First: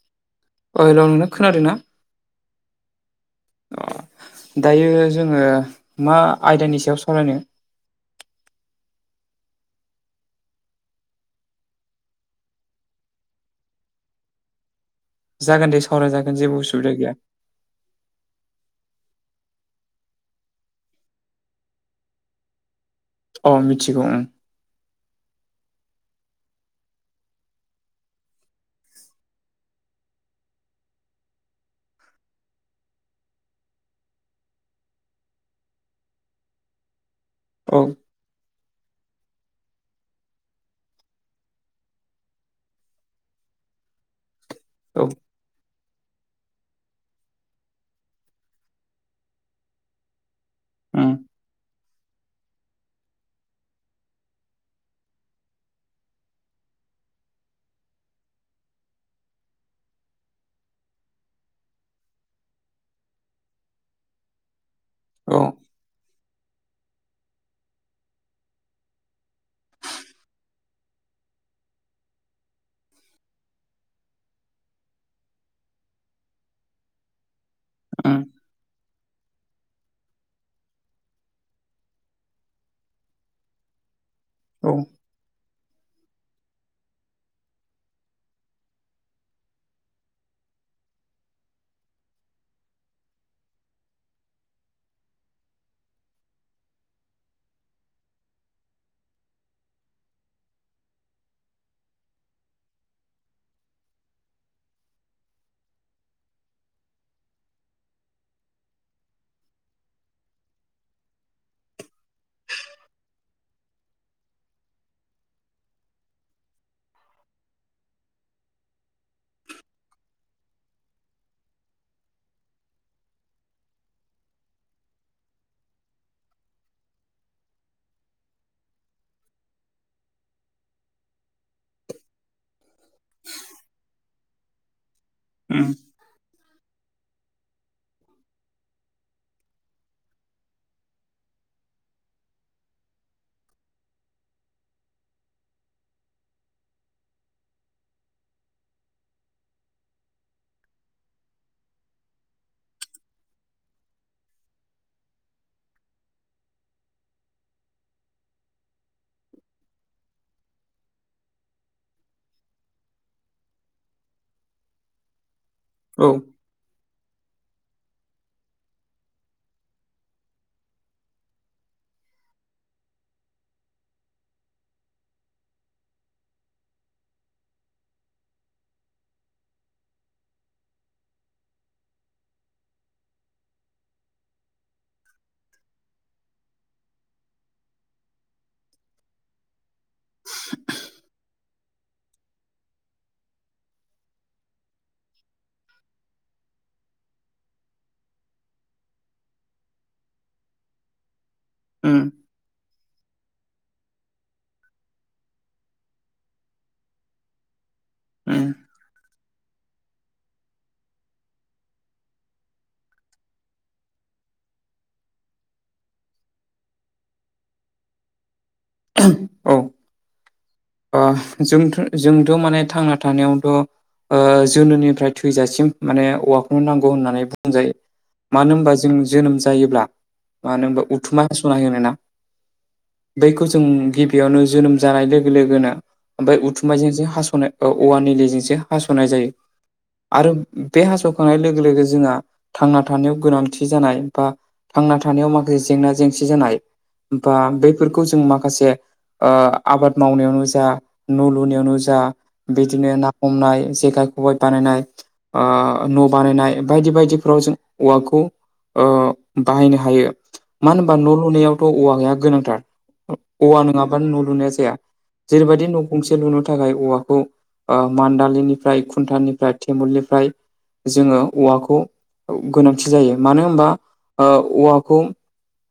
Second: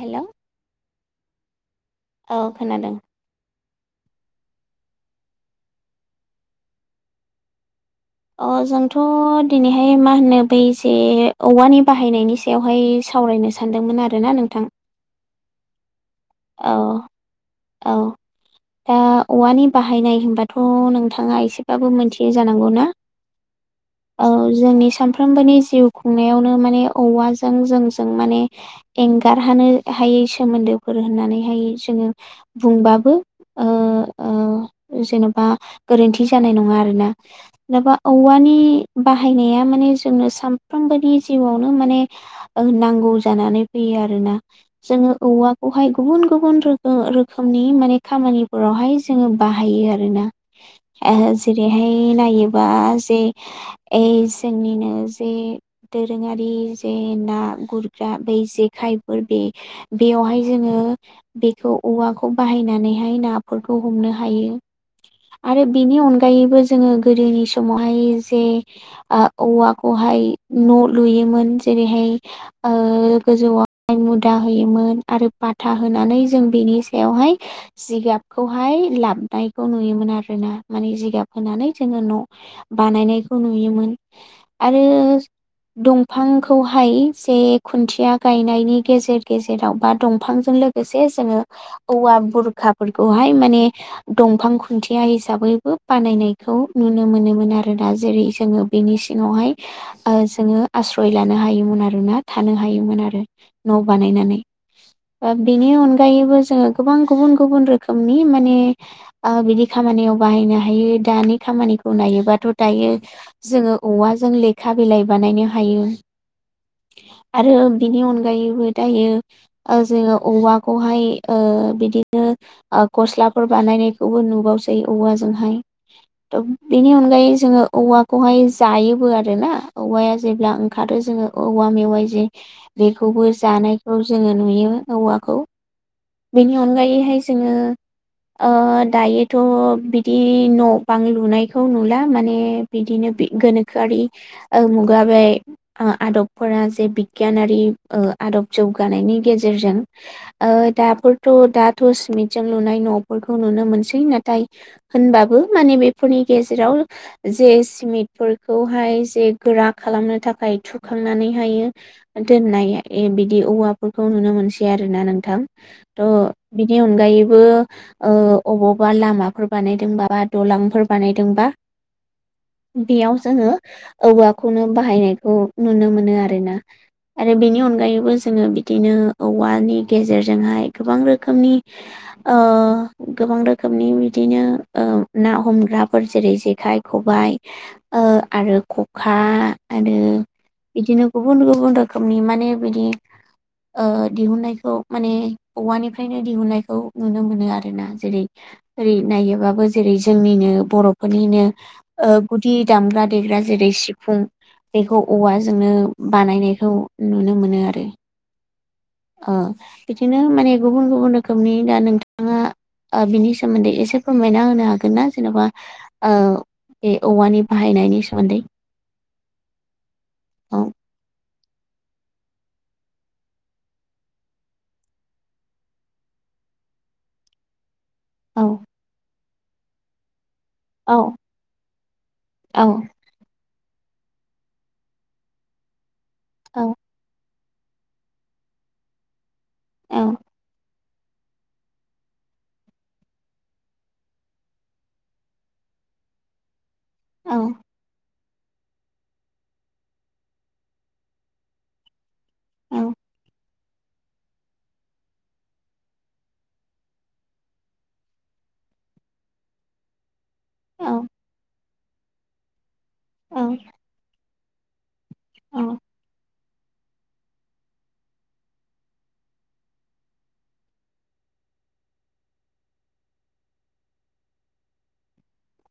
Hello ओ hello नोङो खोनादोंना औ खोनादों दायो जोङो मा आयदानि सायाव सावरायनो अ जोंथ' दिनैहाय मा होनो बै जे औवानि बाहायनायनि सा यावहाय सावरायनो सानदोंमोन आरोना नोंथां जागोन दे सावरायजागोन जेबो औ उसुबिदा गैया औ दा औवानि बाहायनाय होनबाथ' नोंथाङा एसेबाबो मोनथियो जानांगौ ना अ मिथिगौ औ जोंनि सानफ्रो मबोनि जिउ खुंनायावनो माने औवाजों जोंजों माने एंगारहानो हायै सोमोन्दोफोर होननानैहाय जोङो बुंबाबो ओ ओ जेन'बा गोरोन्थि जानाय नङा आरोना ओं दाबा औवानि बाहायनाया माने जोंनो सानफ्रोमबोनि जिउआवनो माने नांगौ जानानै फैयो आरो ना औ जोंङो औवाखौहाय गुबुन गुबुन रोखोम रोखोमनि माने खामानिफोरावहाय जोंङो बाहायो आरोना उम जेरैहाय नायोबा जे जोंनिनो जे दोरोङारि जे ना गुरग्रा बै जेखायफोर बे बेयावहाय जोंङो बेखौ औवाखौ बाहायनानैहाय नाफोरखौ हमनो हायो औ आरो बिनि अनगायैबो जोङो गोदोनि समावहाय जे औवाखौहाय न' लुयोमोन जेरैहाय गोजौआव मुदा होयोमोन आरो बाथा होनानै जों बेनि सहाय उम जिगाबखौहाय लाबनाय खौ नुयोमोन आर ना माने जिगाब फानै जोंङो न' बानायनायखौ नुयोमोन औ आरो दंफांखौहाय जे खुन्थिया गायनायनि गेजेर गेजेराव बा दंफांजों बिसेसनो औवा बुरखाफोरखौहाय माने दंफां खुन्थिया हिसाबैबो बानायनायखौ नुनो मोनोमोन आरोोना जेरै जोंङो बिनि सिङावहाय जोंङो आस्रय लानो हायोमोन आरोना थानो हायोमोन आरो न' बानायनानै बा बेनि अनगायैबो जोंङो गोबां गुबुन गुबुन रोखोमनि माने बिदि खामानियाव बाहायनो हायो दानि खामानिखौ नायोबाथ' दायो जोंङो औवाजों लेखा बिलाइ बानायनो हायो आरो बिनि अनगायैबो दायो जोङो औवाखौहाय बिदिनो गस्लाफोर बानायनायखौबो नुबावसै औवाजोंहाय थ' बेनि अनगायै जोङो औवाखौहाय जायोबो आर ना औवाया जेब्ला ओंखारो जोंङो औवा मेवाइ जे बेखौबो जानायखौ जोंङो नुयो औवाखौ उम बेनि अनगायैहाय जोंङो ओ दायोथ' बिदि न' बां लुनायखौ नुला माने बिदिनो बि गोनोखोआरि ओ मुगाबाय ओ आदबफोरा जे बिगियानारि ओ आदब जौगानायनि गेजेरजों ओ दाफोरथ' दाथ' सिमिटजों लुनाय न'फोरखौ नुनो मोनसै नाथाय होनबाबो माने बेफोरनि गेजेराव जे सिमिटफोरखौहाय जे गोरा खालामनो थाखाय थुखांनानैहायो दोननाय ए बिदि औवाफोरखौ नुनो मोनसै आरोना नोंथां थ' औ बिनि अनगायैबो ओ अबावबा लामाफोर बानायदोंबा बा दलांफोर बानायदोंबा बेयाव जोङो औवाखौनो बाहायनायखौ नुनो मोनो आरो ना। आरो बेनि अनगायैबो जोङो बिदिनो औवानि गेजेरजोंहाय गोबां रोखोमनि ओ गोबां रोखोमनि बिदिनो ओ ना हमग्राफोर जेरै जेखाय खबाइ ओ आरो खखा आरो बिदिनो गुबुन गुबुन रो खोमनि माने बिदि ओ दिहुननायखौ माने औवानिफ्रायनो दिहुननायखौ नुनो मोनो आरो ना। जेरै ओरै नायोबाबो जेरै जोंनिनो बर'फोरनिनो उम ओब गुदि दामग्रा देग्रा जेरै सिफुं बेखौ औवाजोंनो बानायनायखौ नुनो मोनो आरो। उम ओ बिदिनो माने गुबुन गुबुन रोखोमनि दा नोंथाङा आ बिनि सोमोन्दै एसे फोरमायना होनो हागोन ना जेन'बा आव बे औवानि बाहायनायनि सोमोन्दै? औ औ आ जोंथ' जोंथ' माने थांना थानायावथ' ओ जोनोनिफ्राय थैजासिम माने औवाखौनो नांगौ होननानै बुंजायो। औ मानो होमबा जों जोनोम जायोब्ला मानो होमबा औ उथुमा हास'नाय होनोना औ बैखौ जों गिबियावनो जोनोम जानाय लोगो लोगोनो ओमफाय औ उथुमायजों जे हास'नो औ औवानि निलिजोंसो हास'नाय जायो औ आरो बे हास'खांनाय लोगो लोगो जोंहा थांना थानायाव गोनांथि जानाय बा थांना थानायाव माखासे जेंना जेंसि जानाय औ बा बेफोरखौ जों माखासे ओ आबाद मावनायावनो जा न' लुनायावनो जा औ बिदिनो ना हमनाय जेखाइ खबाय बानायनाय आ न' बानायनाय बायदि बायदिफ्राव जों औवाखौ अ बाहायनो हायो। मानो औ होमबा न' लुनायावथ' औवाया गोनांथार औ औवा नंङाबानो न' लुनाया जाया। औ जेरैबायदि न' गंसे लुनो थाखाय औवाखौ ओ मान्दालिनिफ्राय खुन्थनिफ्राय तेमुलनिफ्राय जोङो औवाखौ औ गोनांथि जायो मानो होनबा ओ औवाखौ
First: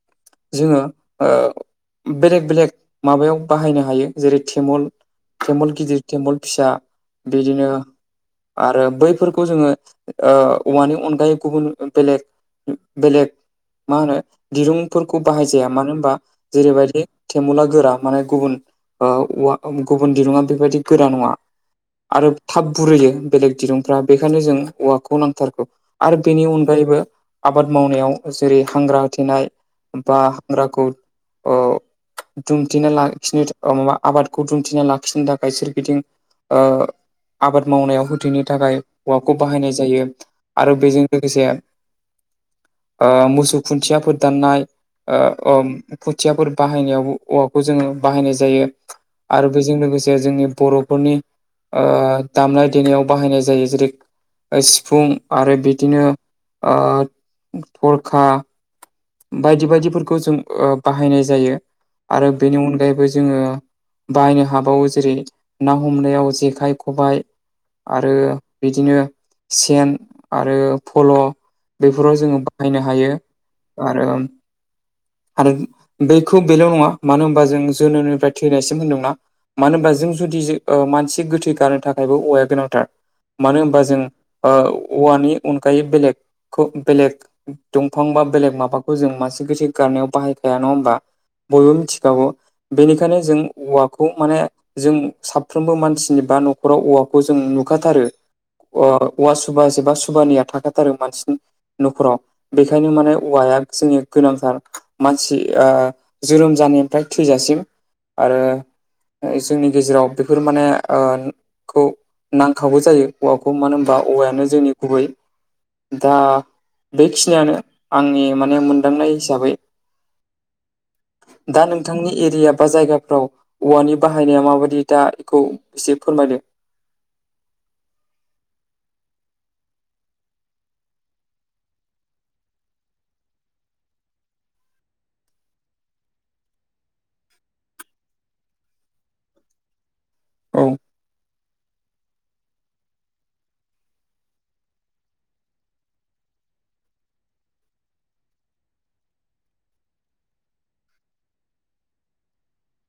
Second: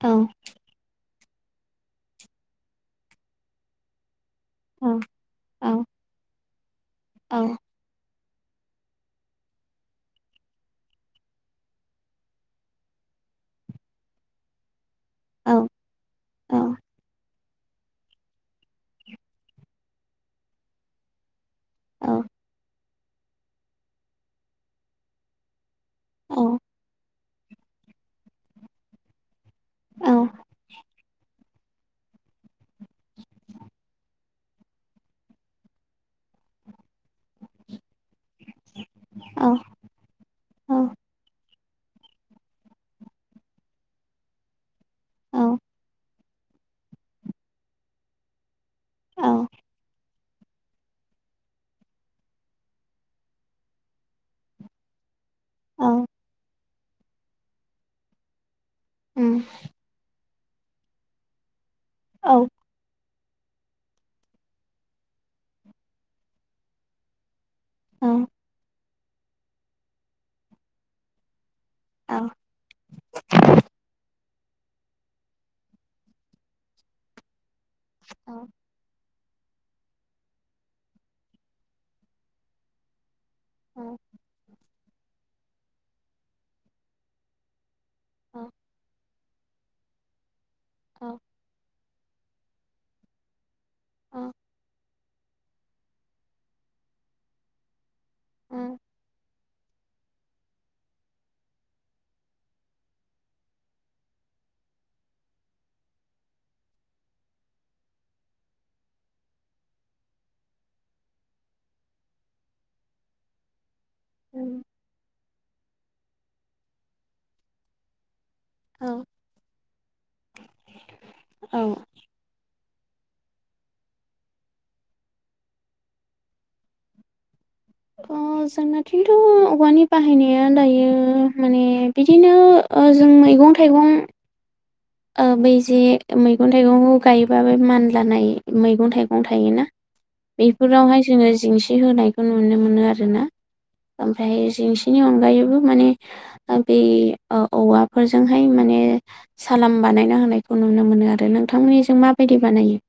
औ जोङो ओ बेलेग बेलेग माबायाव बाहायनो हायो। जेरै तेमल [inaudible] तेमल गिदिर तेमल फिसा औ बिदिनो आरो बैफोरखौ जोङो ओ औवानि अनगायै गुबुन बेलेग बेलेग मा होनो दिरुंफोरखौ बाहायजाया मानो होनबा जेरैबायदि थेमुला गोरा माने गुबुन ओ औवा गुबुन दिरुंङा बेबायदि गोरा नङा। आरो थाब बुरैयो बेलेग दिरुंफ्रा बेखायनो जों औवाखौ नांथारगौ। आरो बेनि अनगायैबो आबाद मावनायाव जेरै हांग्रा होथेनाय बा औ हाग्राखौ ओ दुमथिना लाखिनो माबा आबाद खौ दुमथिना लाखिनो थाखाय सोरगिदिं ओ आबाद मावनायाव होथेनो थाखाय औवाखौ बाहायनाय जायो आरो बेजों लोगोसे ओ मोसौ खुन्थियाफोर दाननाय ओ ओम खुथियाफोर बाहायनायाव औवाखौ जोङो बाहायनाय जायो आरो औ बेजों लोगोसे जोंनि बर'फोरनि ओ दामनाय देनायाव बाहायनाय जायो जेरै सिफुं आरो औ बिदिनो ओ थरखा उम बायदि बायदिफोरखौ जों बाहायनाय जायो औ आरो औ बेनि अनगायैबो जोङो बाहायनो हाबावो जेरै ना हमनायाव जेखाइ खबाइ औ आरो बिदिनो सेन आरो फल' औ बेफोराव जोङो बा बयहायनो हायो आरो आरो बैखौ बेल' नङा मानो होनबा जों जोनोमनिफ्राय थैनायसिम होनदोंना मानो होनबा जों जुदि ओ मानसि गोथै गारनो थाखायबो औवाया गोनांथार मानो होनबा जों औ ओ औवानि अनगायै बेलेगखौ बेलेग दंफां बा बेलेग माबाखौ जों मानसि गोथै गारनायाव बाहाय ग्रा नङा होनबा औ बयबो मिथिखागौ बेनिखायनो जों औवाखौ माने जों साफ्रोमबो मानसिनि बा न'खराव औवाखौ जों नुखाथारो अ औवा सुबासेबा सुबानैया थाखाथारो मानसिनि न'खराव बेखायनो माने औवाया जोंनि गोनांथार मानसिआ जोनोम जानायनिफ्राय थैजासिम आरो जोंनि गेजेराव बेफोर माने ओ खौ नांखाबो जायो हौवाखौ मानो होन बा औवायानो जोंनि गुबै दा बेखिनियानो आंनि माने औ मोनदांनाय हिसाबै [inaudible] औ दा नोंथां नोंथांनि एरिया बा जायगाफ्राव औवानि बाहायनाया माबायदि दा बेखौ एसे फोरमायदो अ जोंना खिन्थु औवानि बाहायनाया दायो माने बिदिनो ओ जों मैगं थाइगं ओ बै जे मैगं थाइगंखौ गायोबा बे मानलानाय मैगं थाइगं थायोना औ बेफोरावहाय जोङो जेंसि होनायखौ नुनो मोनो आरोना ओमफ्राय जेंसिनि अनगायैबो माने बे औ औवाफोरजोंहाय माने सालाम बानायना होनायखौ नुनो मोनो आरो नोंथांमोननिजों माबायदि बानायो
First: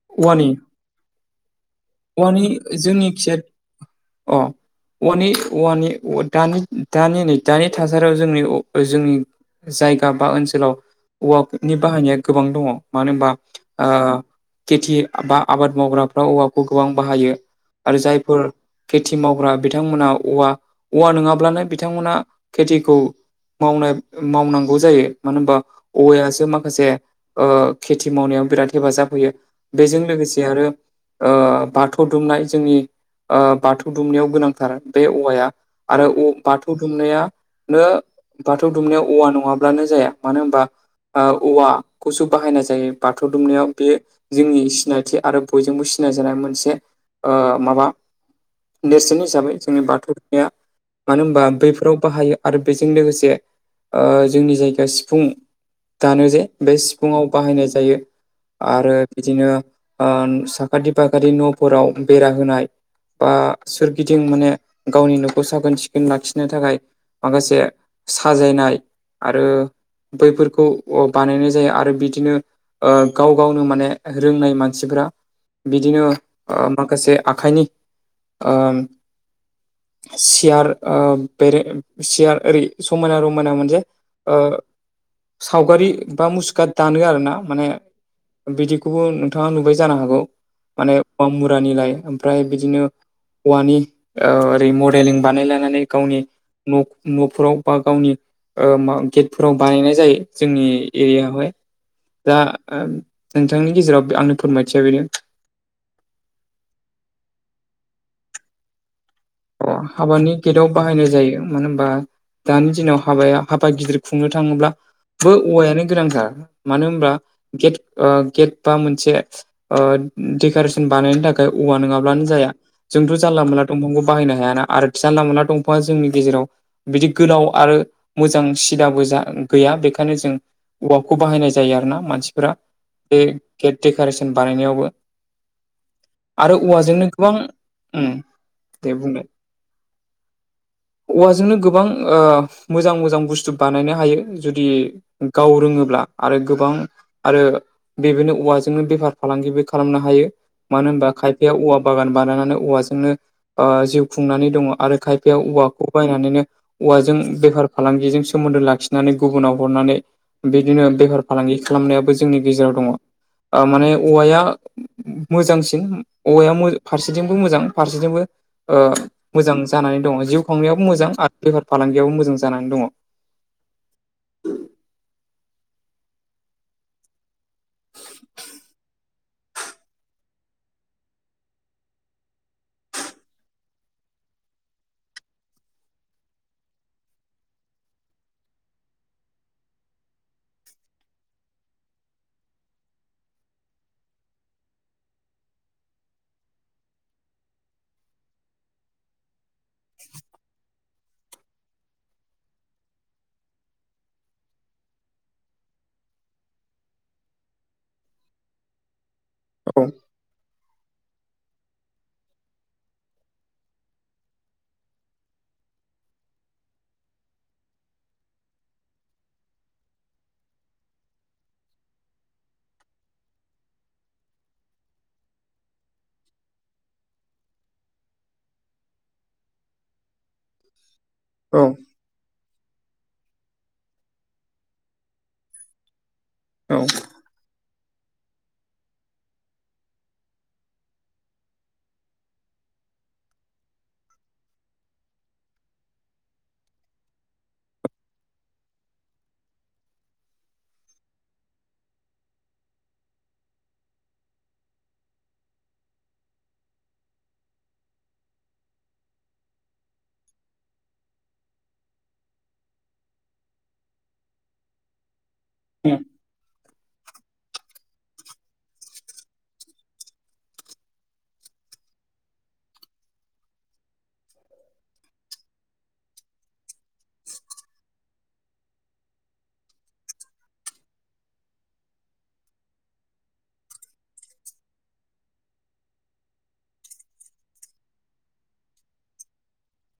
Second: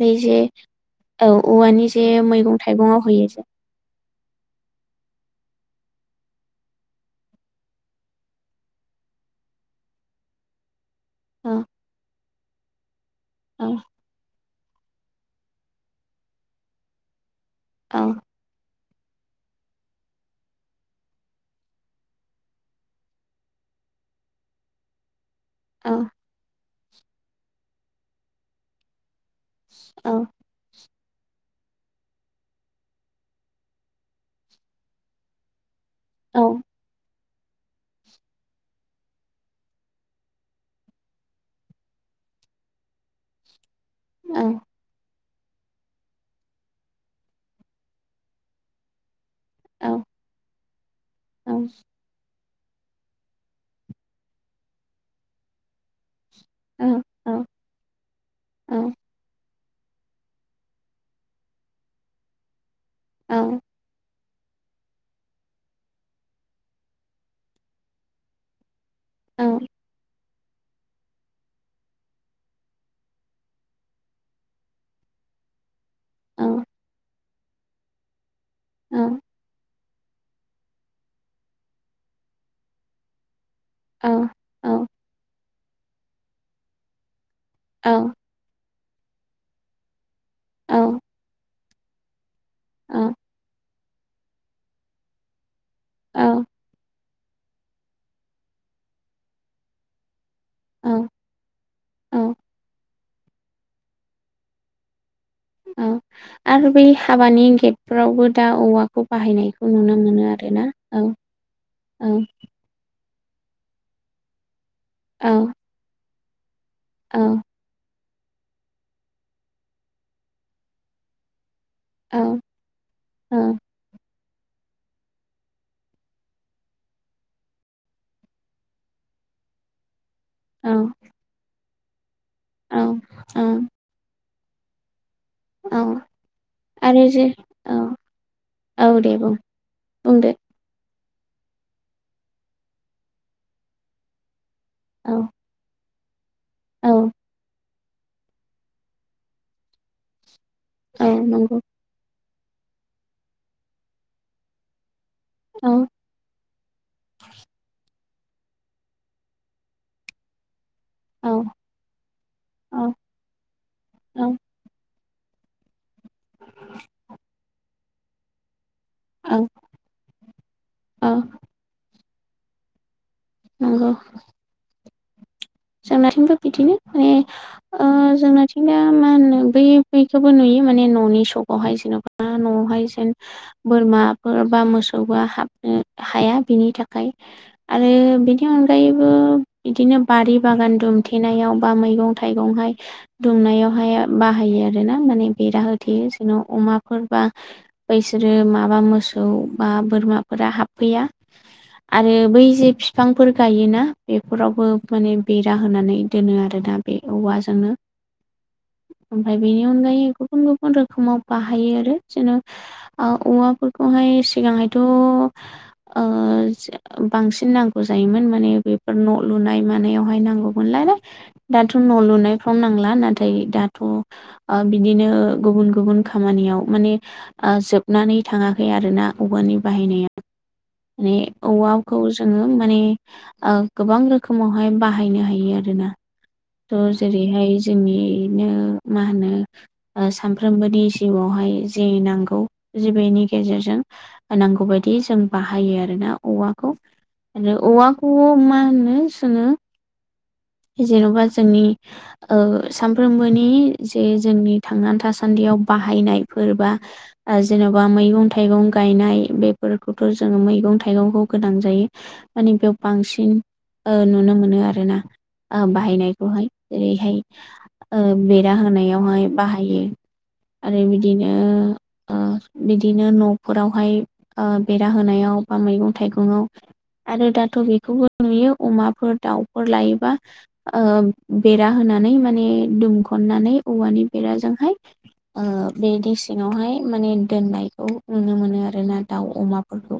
बै जे औवानि औ औवानि जे औवानि मैगं थाइगङाव जोंनि होयो खिया जे अ औवानि औवानि औव दानि दानि नै दानि थासारियाव जोंनि जोंनि जायगा बा ओनसोलाव औ औवाफोरनि बाहायनाया गोबां दङ मानो होनबा औ ओ खेथि बा आबाद मावग्राफ्रा औवाखौ गोबां बाहायो आरो औ जायफोर खेथि मावग्रा बिथांमोना औवा औवा नङाब्लानो बिथांमोना खेथिखौ मावनाय मावनांगौ जायो मानो होनबा औ औवायासो माखासे ओ खेथि मावनायाव बिराद हेफाजाब होयो बेजों औ लोगोसे आरो ओ बाथौ दुमनाय जोंनि ओ बाथौ दुमनायाव गोनांथार बे औवाया आरो औ बाथौ दुमनाया नो बाथौ दुमनायाव औवा नङाब्लानो जाया मानो होनबा आ औवाखौसो बाहायनाय जायो बाथौ दुमनायाव बे जोंनि औ सिनायथि आरो बयजोंबो सिनायजानाय मोनसे ओ माबा देरसिन हिसाबै जोंनि औ बाथौ दुमनाया मानो होनबा बैफोराव बाहायो आरो बेजों लोगोसे ओ जोंनि जायगाया सिफुं दानो जे बे सिफुुंङाव बाहायनाय जायो आरो बिदिनो साखाथि फाखाथि न'फोराव बेरा होनाय बा सोर गिदिं माने गावनि न'खौ साखोन सिखोन लाखिनो थाखाय माखासे साजायनाय आरो बैफोरखौ बानायनाय जायो आरो बिदिनो गाव गावनो माने रोंनाय मानसिफोरा बिदिनो माखासे आखाइनि ओ सियार बेरे सियार ओरै समायना रमायना मोनसे औ ओ सावगारि बा मुसुखा दानो आरोना माने बिदि बेखौबो नोंथाङा नुबाय जानो हागौ माने अ मुरानिलाय ओमफ्राय बिदिनो औवानि ओरै मडेलिं बानायलानानै गावनि न'फोराव बा गावनि गेटफोराव बानायनाय जायो जोंनि एरियायावहाय दा नोंथांनि गेजेराव आंनो फोरमायथिया बेनो औ आरो बै हाबानि गेटफोरावबो दा औवाखौ बाहायनायखौ अ नुनो मोनो हाबानि आरोना गेटाव औ बाहायनाय जायो मानो होनबा औ दानि दिनाव हाबाया हाबा गिदिर खुंनो थाङोब्ला ब औ औवायानो गोनांथार मानो होनब्ला औ गेट गेट बा मोनसे डेक'रेसन बानायनो थाखाय औवा नङाबा औ जाया जोंथ' औ जानला मोनला दंफांखौ बाहायनो हायाना आरो जानला मोनला दंफांआ जोंनि गेजेराव बिदि गोलाव आरो मोजां सिदाबो जा गैया बेखायनो जों औ औवाखौ बाहायनाय जायो आरो ना मानसिफोरा औ बे गेट डेक'रेसन बानायनायावबो औ आरो औवाजोंनो जे गोबां औ औ दे बुंदों बुं बुंदो औवाजोंनो गोबां मोजां मोजां बुस्थु बानायनो हायो जुदि औ गाव रोङोब्ला आरो गोबां औ आरो बेबायनो [unintelligible] औवाजोंनो बेफार फालांगिबो खालामनो हायो मानो औ होनबा खायफाया नंगौ औवा बागान बानायनानै औवाजोंनो जिउ खुंनानै दङ आरो खायफाया औ औवाखौ बायनानैनो औवाजों बेफार फालांगिजों सोमोन्दो लाखिनानै गुबुनाव हरनानै बिदिनो बेफार औ फालांगि खालामनायाबो जोंनि गेजेराव औ दङ माने औ औवाया मोजांसिन औवाया फारसेथिंबो मोजां फारसेथिंबो औ मोजां जानानै दङ जिउ खोंनायाबो औ मोजां आरो बेफार फालांगियाबो मोजां जानानै दङ नंगौ जोंनाथिंबो बिदिनो माने जोंनाथिंया मा होनो बै खौबो नुयो माने न'नि सकावहाय जेन'बा न'आवहाय जेन बोरमाफोर बा मोसौआ हाबनो हाया बिनि थाखाय आरो बिनि अनगायैबो बिदिनो बारि बागान दुमथेनायाव बा मैगं थाइगंहाय दुमनायावहाय बाहायो आरो ना माने बेरा होथेयो जोंनाव अमाफोर बा बैसोरो माबा मोसौ बा बोरमाफोरा हाबफैया आरो बै जे बिफांफोर गायोना बेफोरावबो माने बेरा होनानै दोनो आरोना बे औवाजोंनो ओमफ्राय बेनि औ अनगायै गुबुन गुबुन रोखोमाव बाहायो आरो जेन' औवाफोरखौहाय सिगांहायथ' बांसिन नांगौ जायोमोन माने बेफोर न' लुनाय मानायाव बेहाय नांगौमोनलाय दाथ' न' लुनायफ्राव नांला नाथाय दाथ' बिदिनो गुबुन गुबुन खामानियाव माने जोबनानै थाङाखै आरोना औवानि बाहायनाया माने औ औवाखौ जोङो माने गोबां रोखोमावहाय बाहायनो हायो आरोना औ थ' जेरैहाय जोंनिनो मा होनो सानफ्रोमबोनि जिउआवहाय जि नांगौ जिबिनि गेजेरजों नांगौ बायदि जों बाहायो आरो ना औवाखौ आरो औवाखौबो मा होनो जोङो जेन'बा जोंनि ओ सानफ्रोमबोनि जे जोंनि थांनानै थासान्दियाव बाहायनायफोर बा ओ जेन'बा मैगं थाइगं गायनाय बेफोरखौथ' जोङो मैगं थाइगंखौ गोनां जायो माने बेयाव बांसिन नुनो मोनो आरो ना उम बाहायनाय बेखौहाय ओरैहाय ओ बेरा होनायावहाय बाहायो आरो बिदिनो ओ बिदिनो न'फोरावहाय ओ बेरा होनायाव बा मैगं थाइगङाव आरो दाथ' बेखौबो नुयो अमाफोर दाउफोर लायोबा बेरा होनानै माने दुमखननानै औवानि बेराजोंहाय ओ बे दैसेङावहाय माने दोननायखौ नुनो मोनो आरो ना दाउ अमाफोरखौ